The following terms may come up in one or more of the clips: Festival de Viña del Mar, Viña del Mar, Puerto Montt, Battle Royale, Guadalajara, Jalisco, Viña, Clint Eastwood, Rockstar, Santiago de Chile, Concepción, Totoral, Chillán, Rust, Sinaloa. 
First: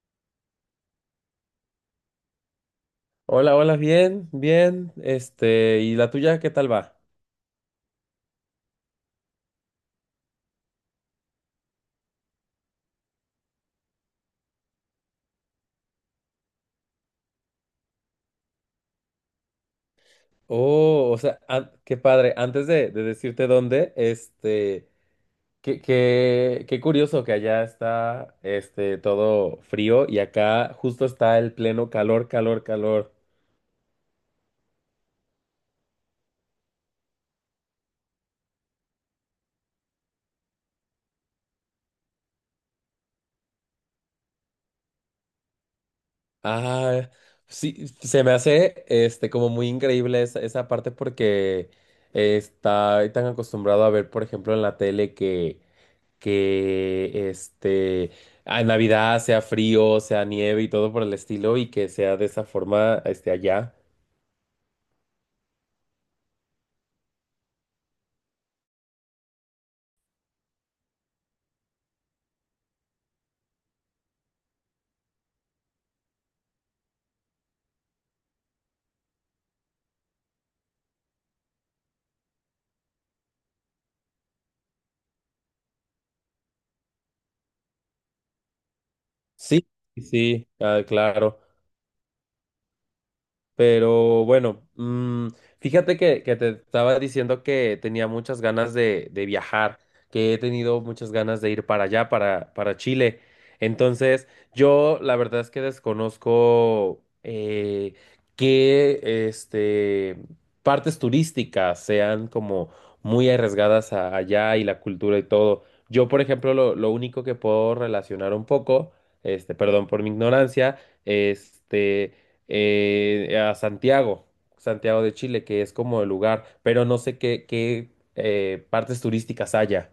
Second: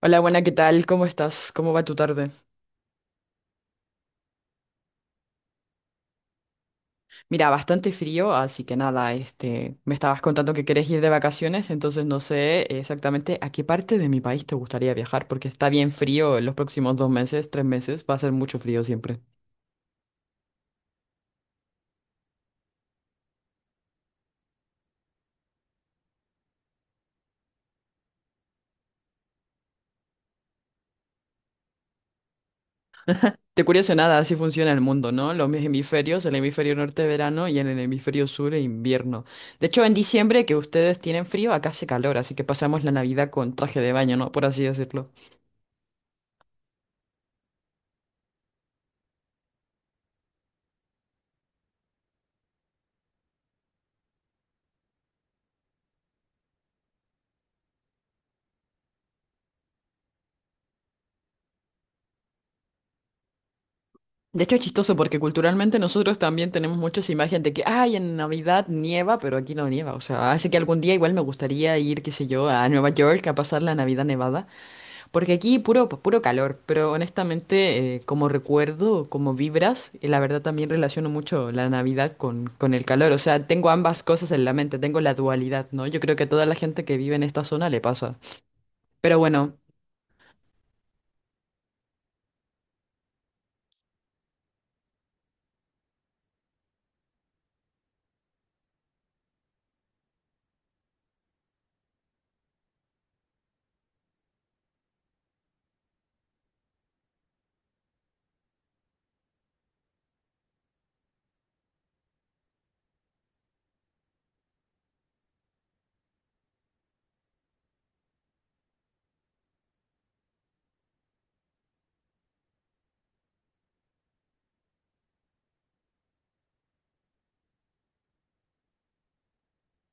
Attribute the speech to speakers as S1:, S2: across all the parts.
S1: Hola, buena, ¿qué tal? ¿Cómo estás? ¿Cómo va tu tarde?
S2: Hola, hola, bien, bien. ¿Y la tuya qué tal va?
S1: Mira, bastante frío, así que nada, me estabas contando que querés ir de vacaciones, entonces no sé exactamente a qué parte de mi país te gustaría viajar, porque está bien frío en los próximos dos meses, tres meses, va a ser mucho frío siempre.
S2: Oh, o sea, qué padre. Antes de decirte dónde, qué curioso que allá está, todo frío y acá justo está el pleno calor, calor, calor.
S1: Te curioso nada, así funciona el mundo, ¿no? Los hemisferios, el hemisferio norte verano y en el hemisferio sur invierno. De hecho, en diciembre que ustedes tienen frío, acá hace calor, así que pasamos la Navidad con traje de baño, ¿no? Por así decirlo.
S2: Ah, sí, se me hace, como muy increíble esa parte porque está tan acostumbrado a ver, por ejemplo, en la tele que en Navidad sea frío, sea nieve y todo por el estilo y que sea de esa forma, allá.
S1: De hecho, es chistoso porque culturalmente nosotros también tenemos muchas imágenes de que, ay, en Navidad nieva, pero aquí no nieva. O sea, hace que algún día igual me gustaría ir, qué sé yo, a Nueva York a pasar la Navidad nevada, porque aquí puro, pues, puro calor. Pero honestamente, como recuerdo, como vibras, y la verdad también relaciono mucho la Navidad con el calor. O sea, tengo ambas cosas en la mente, tengo la dualidad, ¿no? Yo creo que a toda la gente que vive en esta zona le pasa. Pero bueno,
S2: Sí, sí, sí, ah, claro. Pero bueno, fíjate que te estaba diciendo que tenía muchas ganas de viajar, que he tenido muchas ganas de ir para allá, para Chile. Entonces, yo la verdad es que desconozco qué este, partes turísticas sean como muy arriesgadas allá y la cultura y todo. Yo, por ejemplo, lo único que puedo relacionar un poco, perdón por mi ignorancia, este a Santiago, Santiago de Chile, que es como el lugar, pero no sé qué partes turísticas haya.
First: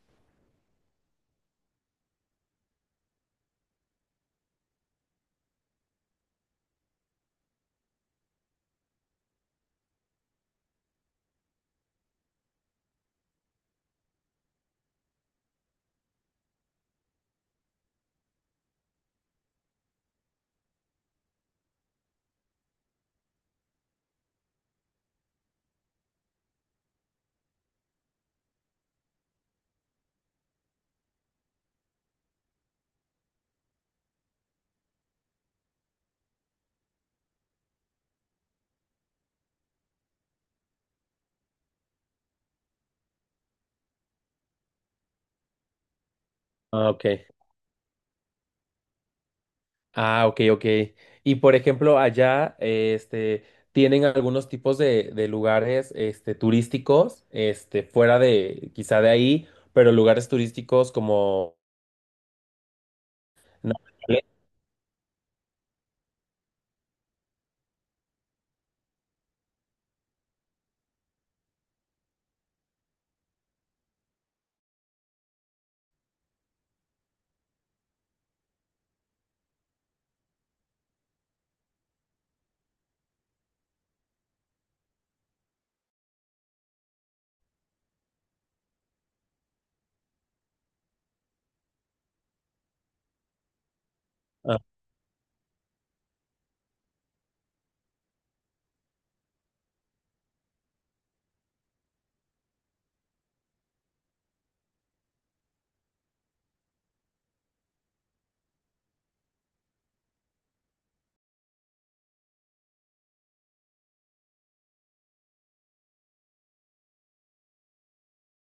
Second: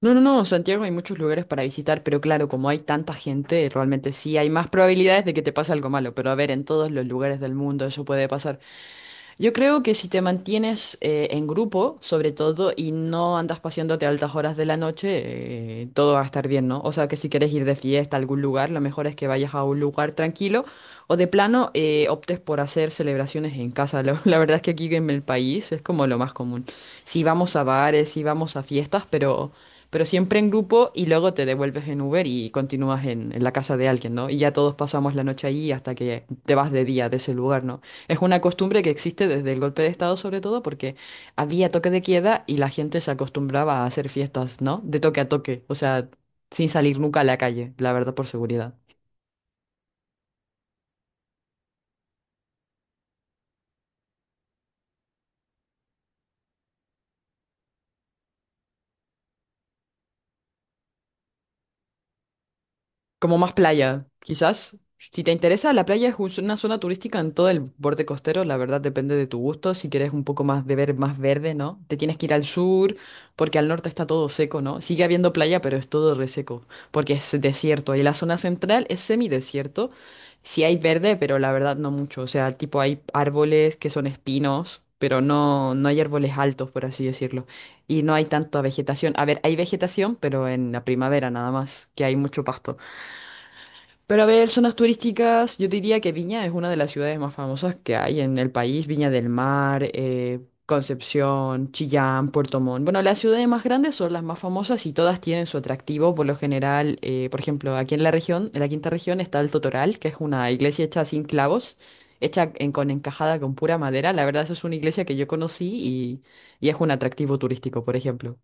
S1: no, no, no, Santiago hay muchos lugares para visitar, pero claro, como hay tanta gente, realmente sí hay más probabilidades de que te pase algo malo, pero a ver, en todos los lugares del mundo eso puede pasar. Yo creo que si te mantienes en grupo, sobre todo, y no andas paseándote a altas horas de la noche, todo va a estar bien, ¿no? O sea, que si quieres ir de fiesta a algún lugar, lo mejor es que vayas a un lugar tranquilo o de plano optes por hacer celebraciones en casa. La verdad es que aquí en el país es como lo más común. Si vamos a bares, si vamos a fiestas, pero siempre en grupo y luego te devuelves en Uber y continúas en la casa de alguien, ¿no? Y ya todos pasamos la noche allí hasta que te vas de día de ese lugar, ¿no? Es una costumbre que existe desde el golpe de Estado, sobre todo porque había toque de queda y la gente se acostumbraba a hacer fiestas, ¿no? De toque a toque, o sea, sin
S2: Ah,
S1: salir
S2: ok.
S1: nunca a la calle, la verdad, por seguridad.
S2: Ah, ok, ok. Y por ejemplo, allá, tienen algunos tipos de lugares, turísticos, fuera de, quizá de ahí, pero lugares turísticos como
S1: Como más playa,
S2: naturales.
S1: quizás. Si te interesa, la playa es una zona turística en todo el borde costero, la verdad depende de tu gusto. Si quieres un poco más de ver más verde, ¿no? Te tienes que ir al sur, porque al norte está todo seco, ¿no? Sigue habiendo playa, pero es todo reseco, porque es desierto. Y la zona central es semidesierto. Sí hay verde, pero la verdad no mucho. O sea, tipo hay árboles que son espinos, pero no, no hay árboles altos, por así decirlo. Y no hay tanta vegetación. A ver, hay vegetación, pero en la primavera nada más, que hay mucho pasto. Pero a ver, zonas turísticas, yo diría que Viña es una de las ciudades más famosas que hay en el país. Viña del Mar, Concepción, Chillán, Puerto Montt. Bueno, las ciudades más grandes son las más famosas y todas tienen su atractivo. Por lo general, por ejemplo, aquí en la región, en la quinta región, está el Totoral, que es una iglesia hecha sin clavos, hecha con encajada con pura madera. La verdad, eso es una iglesia que yo conocí y es un atractivo turístico, por ejemplo.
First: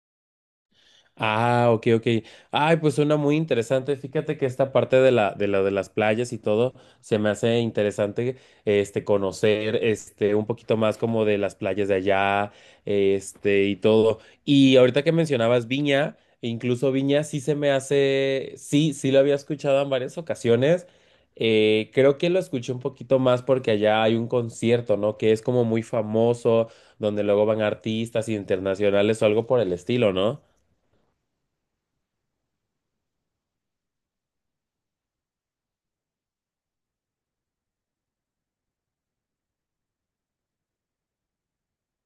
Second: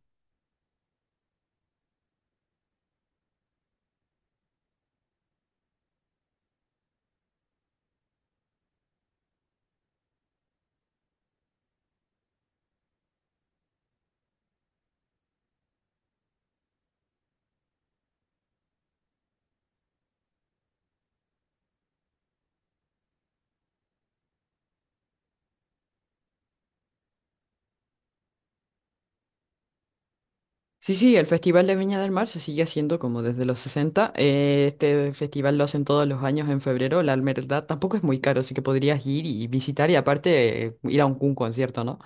S2: Ah, ok, ok. Ay, pues suena muy interesante. Fíjate que esta parte de de las playas y todo se me hace interesante, conocer, un poquito más como de las playas de allá, y todo. Y ahorita que mencionabas Viña, e incluso Viña sí se me hace, sí, sí lo había escuchado en varias ocasiones. Creo que lo escuché un poquito más porque allá hay un concierto, ¿no? Que es como muy famoso, donde luego van artistas internacionales o algo por el estilo, ¿no?
S1: Sí, sí, el Festival de Viña del Mar se sigue haciendo como desde los 60. Este festival lo hacen todos los años en febrero. La verdad tampoco es muy caro, así que podrías ir y visitar y aparte ir a un concierto, ¿no?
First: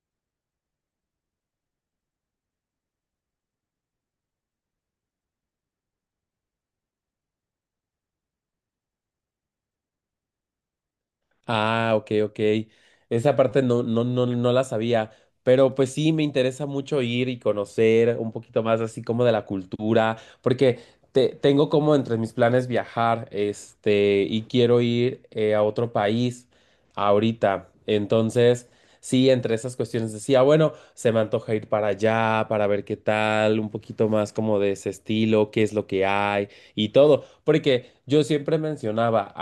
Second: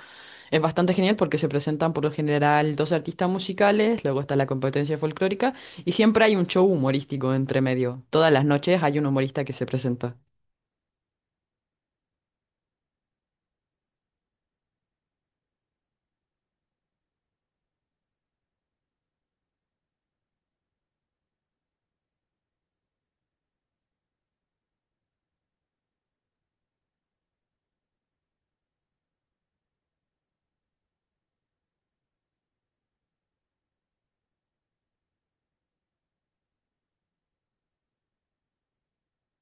S1: Es bastante genial porque se presentan por lo general dos artistas musicales, luego está la competencia folclórica y siempre hay un show humorístico entre medio. Todas las noches hay un humorista que se presenta.
S2: Ah, ok, ok. Esa parte no, no, no, no la sabía, pero pues sí, me interesa mucho ir y conocer un poquito más así como de la cultura, porque tengo como entre mis planes viajar, y quiero ir a otro país ahorita. Entonces, sí, entre esas cuestiones decía, bueno, se me antoja ir para allá, para ver qué tal, un poquito más como de ese estilo, qué es lo que hay y todo, porque yo siempre mencionaba,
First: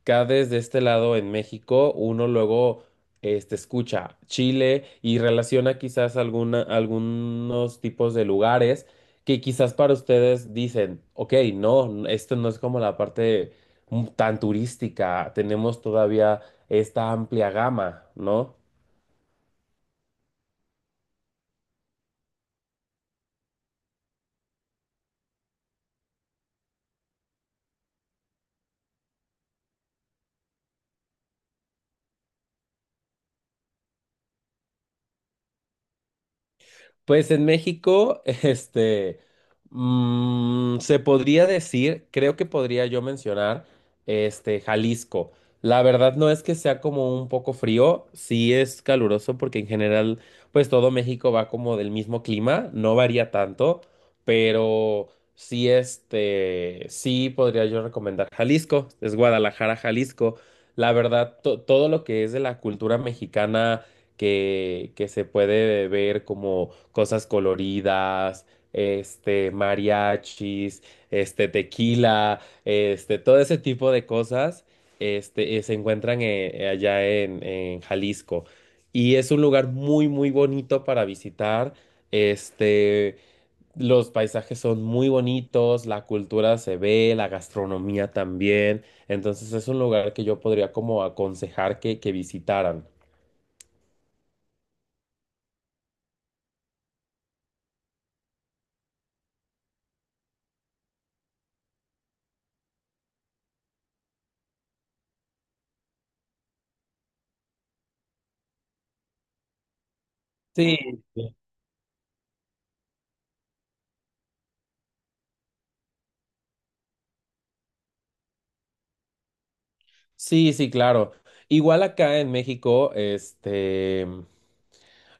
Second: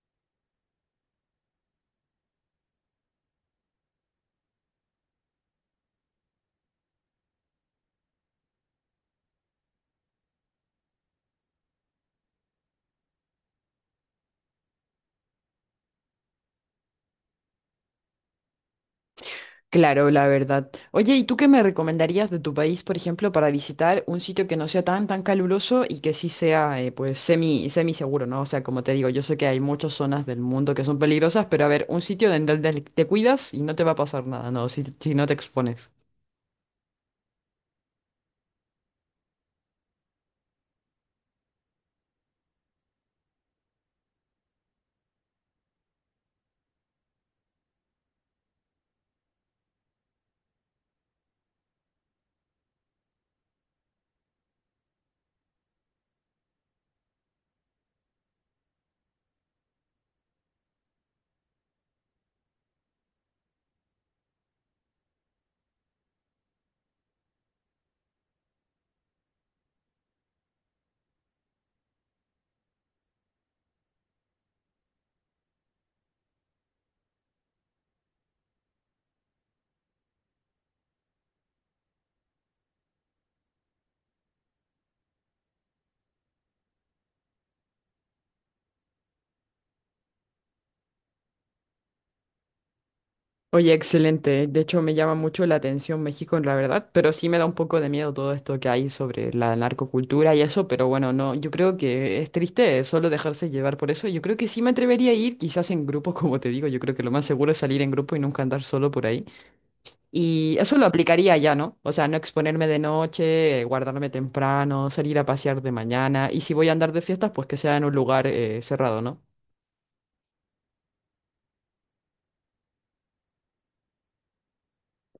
S2: acá desde este lado en México, uno luego escucha Chile y relaciona quizás alguna, algunos tipos de lugares que quizás para ustedes dicen, ok, no, esto no es como la parte tan turística, tenemos todavía esta amplia gama, ¿no?
S1: Claro, la verdad. Oye, ¿y tú qué me recomendarías de tu país, por ejemplo, para visitar un sitio que no sea tan, tan caluroso y que sí sea, pues, semi, semi seguro, ¿no? O sea, como te digo, yo sé que hay muchas zonas del mundo que son peligrosas, pero a ver, un sitio en donde te cuidas y no te va a pasar nada, ¿no? Si, si no te expones.
S2: Pues en México, se podría decir, creo que podría yo mencionar, Jalisco. La verdad no es que sea como un poco frío, sí es caluroso porque en general, pues todo México va como del mismo clima, no varía tanto, pero sí, sí podría yo recomendar Jalisco, es Guadalajara, Jalisco. La verdad, todo lo que es de la cultura mexicana que se puede ver como cosas coloridas, mariachis, tequila, todo ese tipo de cosas, se encuentran allá en Jalisco. Y es un lugar muy, muy bonito para visitar. Este, los paisajes son muy bonitos, la cultura se ve, la gastronomía también. Entonces es un lugar que yo podría como aconsejar que visitaran.
S1: Oye, excelente. De hecho, me llama mucho la atención México, en la verdad, pero sí me da un poco de miedo todo esto que hay sobre la narcocultura y eso, pero bueno, no, yo creo que es triste solo dejarse llevar por eso. Yo creo que sí me atrevería a ir, quizás en grupo, como te digo, yo creo que lo más seguro es salir en grupo y nunca andar solo por ahí. Y eso
S2: Sí.
S1: lo aplicaría ya, ¿no? O sea, no exponerme de noche, guardarme temprano, salir a pasear de mañana, y si voy a andar de fiestas, pues que sea en un lugar cerrado, ¿no?
S2: Sí, sí, claro. Igual acá en México,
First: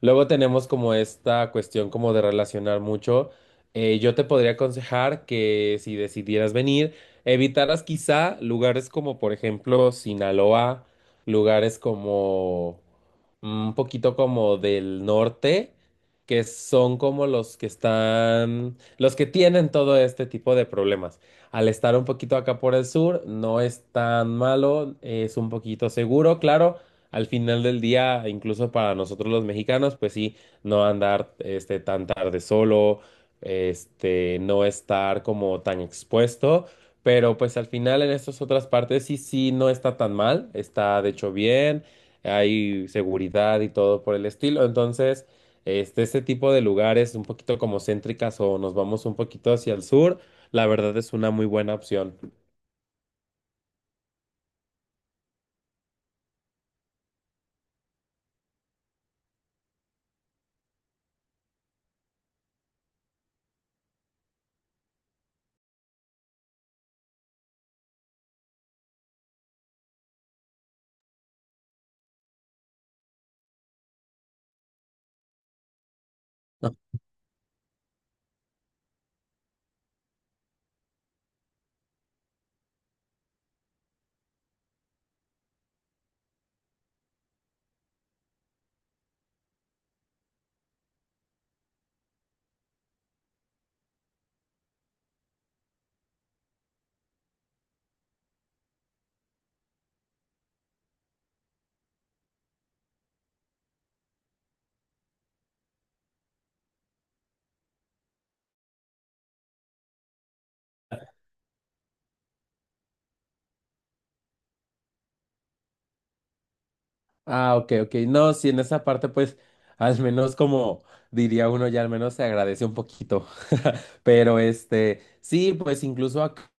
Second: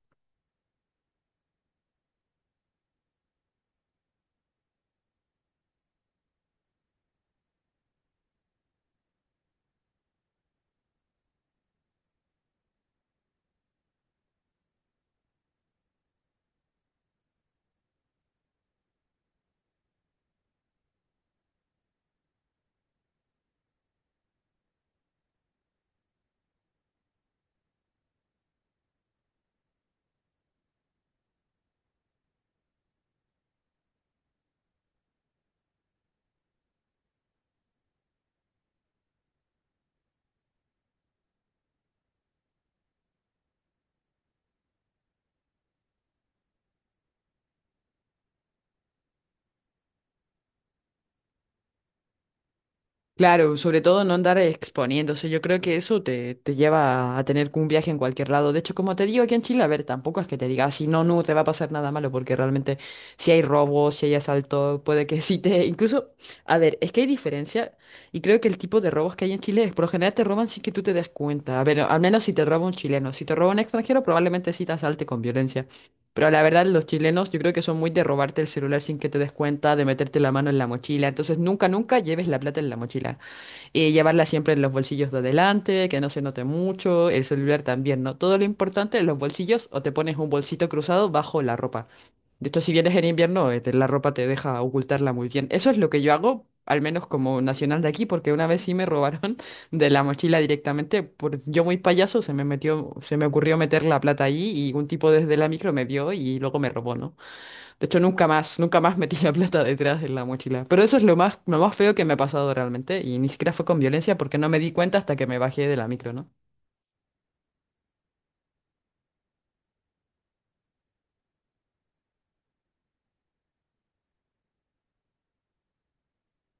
S2: luego tenemos como esta cuestión como de relacionar mucho. Yo te podría aconsejar que si decidieras venir, evitaras quizá lugares como por ejemplo Sinaloa, lugares como un poquito como del norte, que son como los que están, los que tienen todo este tipo de problemas. Al estar un poquito acá por el sur, no es tan malo, es un poquito seguro, claro al final del día, incluso para nosotros los mexicanos, pues sí, no andar tan tarde solo, no estar como tan expuesto, pero pues al final en estas otras partes sí, sí, no está tan mal, está de hecho bien, hay seguridad y todo por el estilo, entonces, este tipo de lugares un poquito como céntricas o nos vamos un poquito hacia el sur, la verdad es una muy buena opción.
S1: Claro, sobre todo no andar exponiéndose. Yo creo que eso te lleva a tener un viaje en cualquier lado. De hecho, como te digo aquí en Chile, a ver, tampoco es que te diga, si no, no te va a pasar nada malo, porque realmente si hay robos, si hay asalto, puede que sí te... Incluso, a ver, es que hay diferencia y creo que el tipo de robos que hay en Chile es, por lo general te roban sin que tú te des cuenta. A ver, al menos si te roba un chileno. Si te roba un extranjero, probablemente sí te asalte con violencia. Pero la verdad, los chilenos yo creo que son muy de robarte el celular sin que te des cuenta, de meterte la mano en la mochila. Entonces, nunca, nunca lleves la plata en la mochila llevarla siempre en los bolsillos de adelante, que no se note mucho, el celular también, ¿no? Todo lo importante en los bolsillos o te pones un bolsito cruzado bajo la ropa. De hecho, si vienes en invierno, la ropa te deja ocultarla muy bien. Eso es lo que yo hago, al menos como nacional de aquí, porque una vez sí me robaron de la mochila directamente. Por, yo muy payaso, se me metió, se me ocurrió meter la plata allí y un tipo desde la micro me vio y luego me robó, ¿no? De hecho, nunca más, nunca más metí la plata detrás de la mochila. Pero eso es lo más feo que me ha pasado realmente. Y ni siquiera fue con violencia porque no me di cuenta hasta que me bajé de la micro, ¿no?
S2: Ah, ok, ok. No, sí, en esa parte, pues, al menos como diría uno, ya al menos se agradece un poquito. Pero sí, pues incluso acá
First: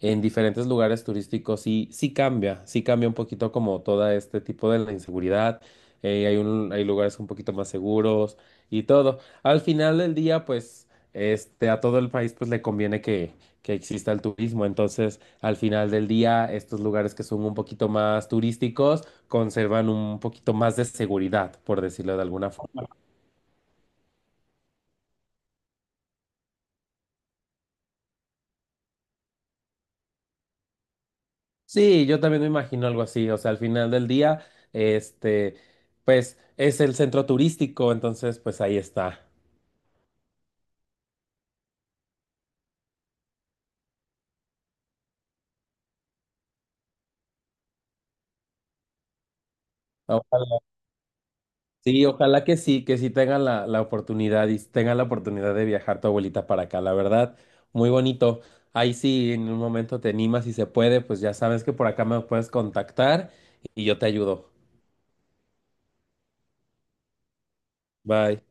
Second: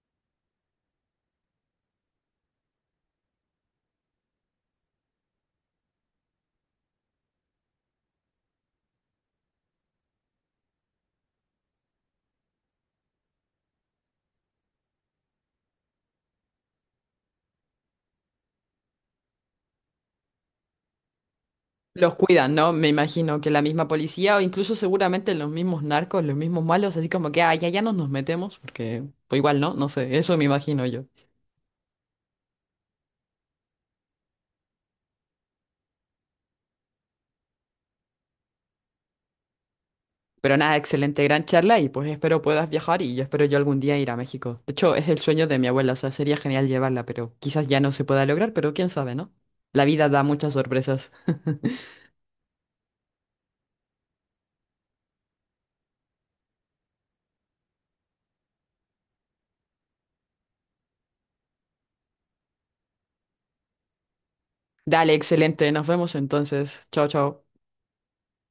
S2: en diferentes lugares turísticos sí, sí cambia un poquito como todo este tipo de la inseguridad. Hay lugares un poquito más seguros y todo. Al final del día, pues, a todo el país pues le conviene que exista el turismo. Entonces, al final del día, estos lugares que son un poquito más turísticos conservan un poquito más de seguridad, por
S1: Los
S2: decirlo de alguna
S1: cuidan, ¿no?
S2: forma.
S1: Me imagino que la misma policía o incluso seguramente los mismos narcos, los mismos malos, así como que, ah, ya, ya nos metemos, porque pues igual, ¿no? No sé, eso me imagino yo.
S2: Sí, yo también me imagino algo así. O sea, al final del día, este, pues es el centro turístico, entonces pues ahí está.
S1: Pero nada, excelente, gran charla y pues espero puedas viajar y yo espero yo algún día ir a México. De hecho, es el sueño de mi abuela, o sea, sería genial llevarla, pero quizás ya no se pueda lograr, pero quién sabe, ¿no? La vida da muchas
S2: Ojalá,
S1: sorpresas.
S2: sí, ojalá que sí tengan la oportunidad y tengan la oportunidad de viajar tu abuelita para acá, la verdad, muy bonito. Ahí sí, en un momento te animas y se puede, pues ya sabes que por acá me puedes contactar y yo te ayudo.
S1: Dale, excelente. Nos vemos entonces. Chao, chao.
S2: Bye.